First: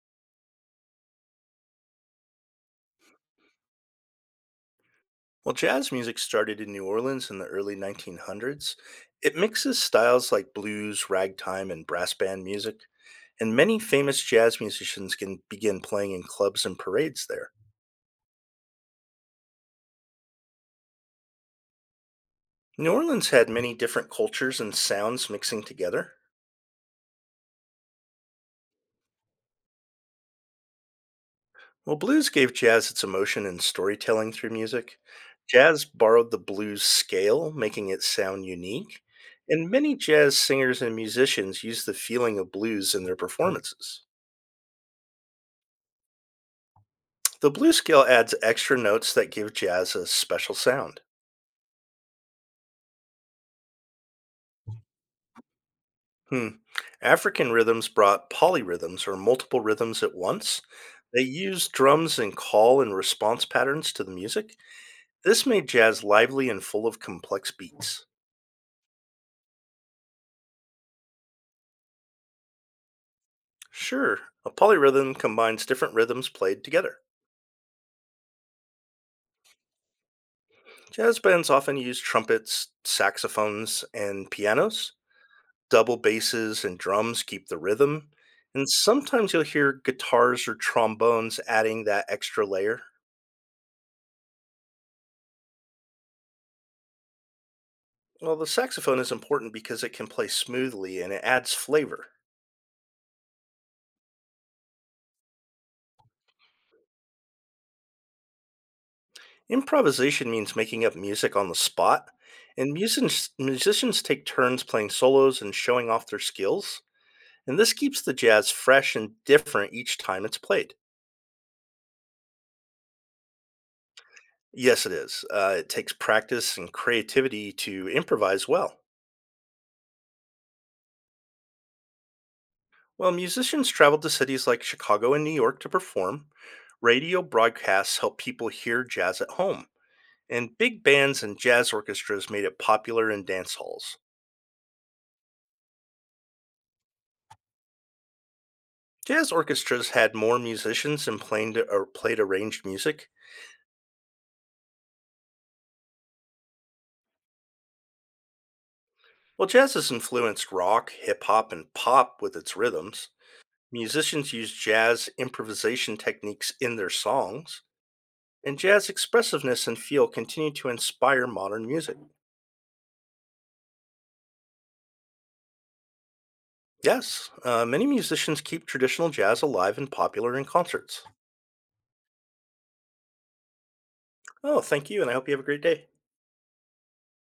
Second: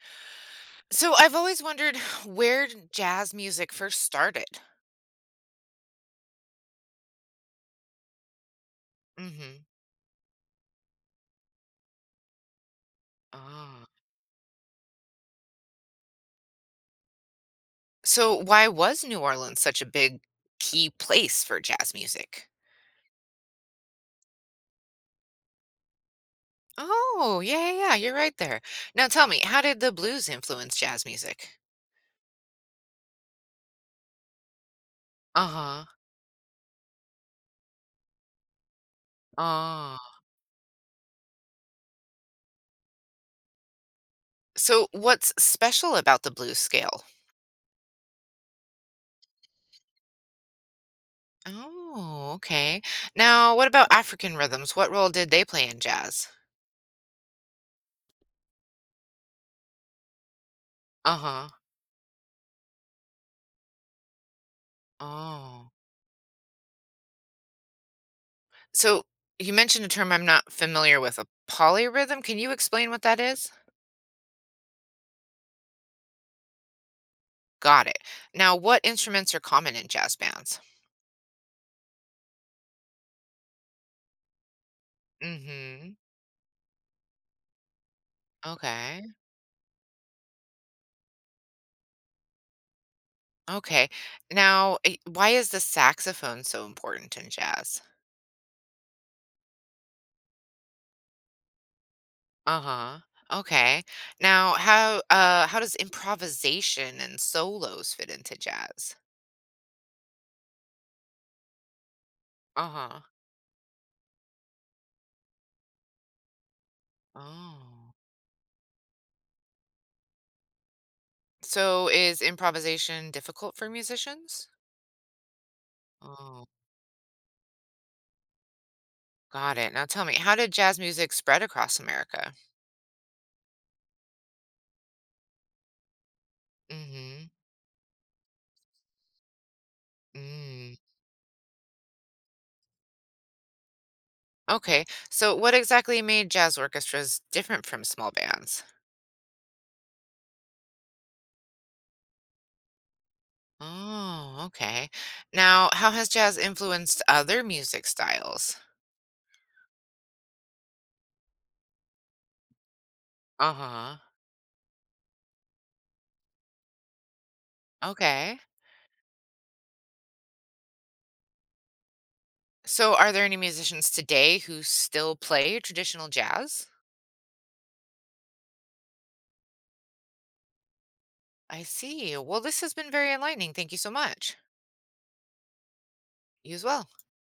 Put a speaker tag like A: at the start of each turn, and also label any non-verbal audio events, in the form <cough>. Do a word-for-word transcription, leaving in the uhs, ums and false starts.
A: So I've always wondered <sighs> where jazz music first started.
B: While jazz music started in New Orleans in the early nineteen hundreds, it
A: Hmm.
B: mixes styles like blues, ragtime, and brass band music, and many
A: Ah.
B: famous jazz musicians can begin playing in clubs and parades there.
A: So why was New Orleans such a big key place for jazz music?
B: New Orleans had many different cultures and sounds mixing together.
A: Oh, yeah, yeah, yeah, you're right there. Now tell me, how did the blues influence jazz music?
B: While blues gave jazz its emotion and storytelling through music,
A: Uh-huh.
B: jazz borrowed the blues scale, making it sound unique, and many
A: Ah.
B: jazz singers and musicians use the feeling of blues in their performances.
A: So what's special about the blues scale?
B: The blues scale adds extra notes that give jazz a special sound.
A: Oh, okay. Now, what about African rhythms? What role did they play in jazz?
B: Hmm. African rhythms brought polyrhythms or multiple rhythms at once. They
A: Uh-huh.
B: used drums and call and response patterns to the music. This made
A: Oh.
B: jazz lively and full of complex beats.
A: So you mentioned a term I'm not familiar with, a polyrhythm. Can you explain what that is?
B: Sure, a polyrhythm combines different rhythms played together.
A: Got it. Now, what instruments are common in jazz bands?
B: Jazz bands often use trumpets, saxophones, and pianos.
A: Hmm.
B: Double basses and drums keep the rhythm, and
A: Okay.
B: sometimes you'll hear guitars or trombones adding that extra layer.
A: Okay. Now, eh, why is the saxophone so important in jazz?
B: Well, the saxophone is important because it can play smoothly and it adds flavor.
A: Uh-huh. Okay. Now, how uh how does improvisation and solos fit into jazz?
B: Improvisation means making up music on the spot, and
A: Uh-huh.
B: musicians, musicians take turns playing solos and showing off their skills, and this
A: Oh.
B: keeps the jazz fresh and different each time it's played.
A: So is improvisation difficult for musicians?
B: Yes, it is. Uh, it takes
A: Oh.
B: practice and creativity to improvise well.
A: Got it. Now tell me, how did jazz music spread across America?
B: While musicians traveled to cities like Chicago and New York to perform, radio
A: Hmm.
B: broadcasts helped people hear jazz at home, and
A: Mm.
B: big bands and jazz orchestras made it popular in dance halls.
A: Okay. So what exactly made jazz orchestras different from small bands?
B: Jazz orchestras had more musicians and played, or played arranged music.
A: Oh, okay. Now, how has jazz influenced other music styles?
B: While jazz has influenced rock, hip hop, and pop with its rhythms,
A: Uh-huh.
B: musicians use jazz improvisation techniques in their songs,
A: Okay.
B: and jazz expressiveness and feel continue to inspire modern music.
A: So are there any musicians today who still play traditional jazz?
B: Yes, uh, many musicians keep traditional jazz alive and popular in concerts.
A: I see. Well, this has been very enlightening. Thank you so much.
B: Oh, thank you, and I hope you have a great day.
A: You as well.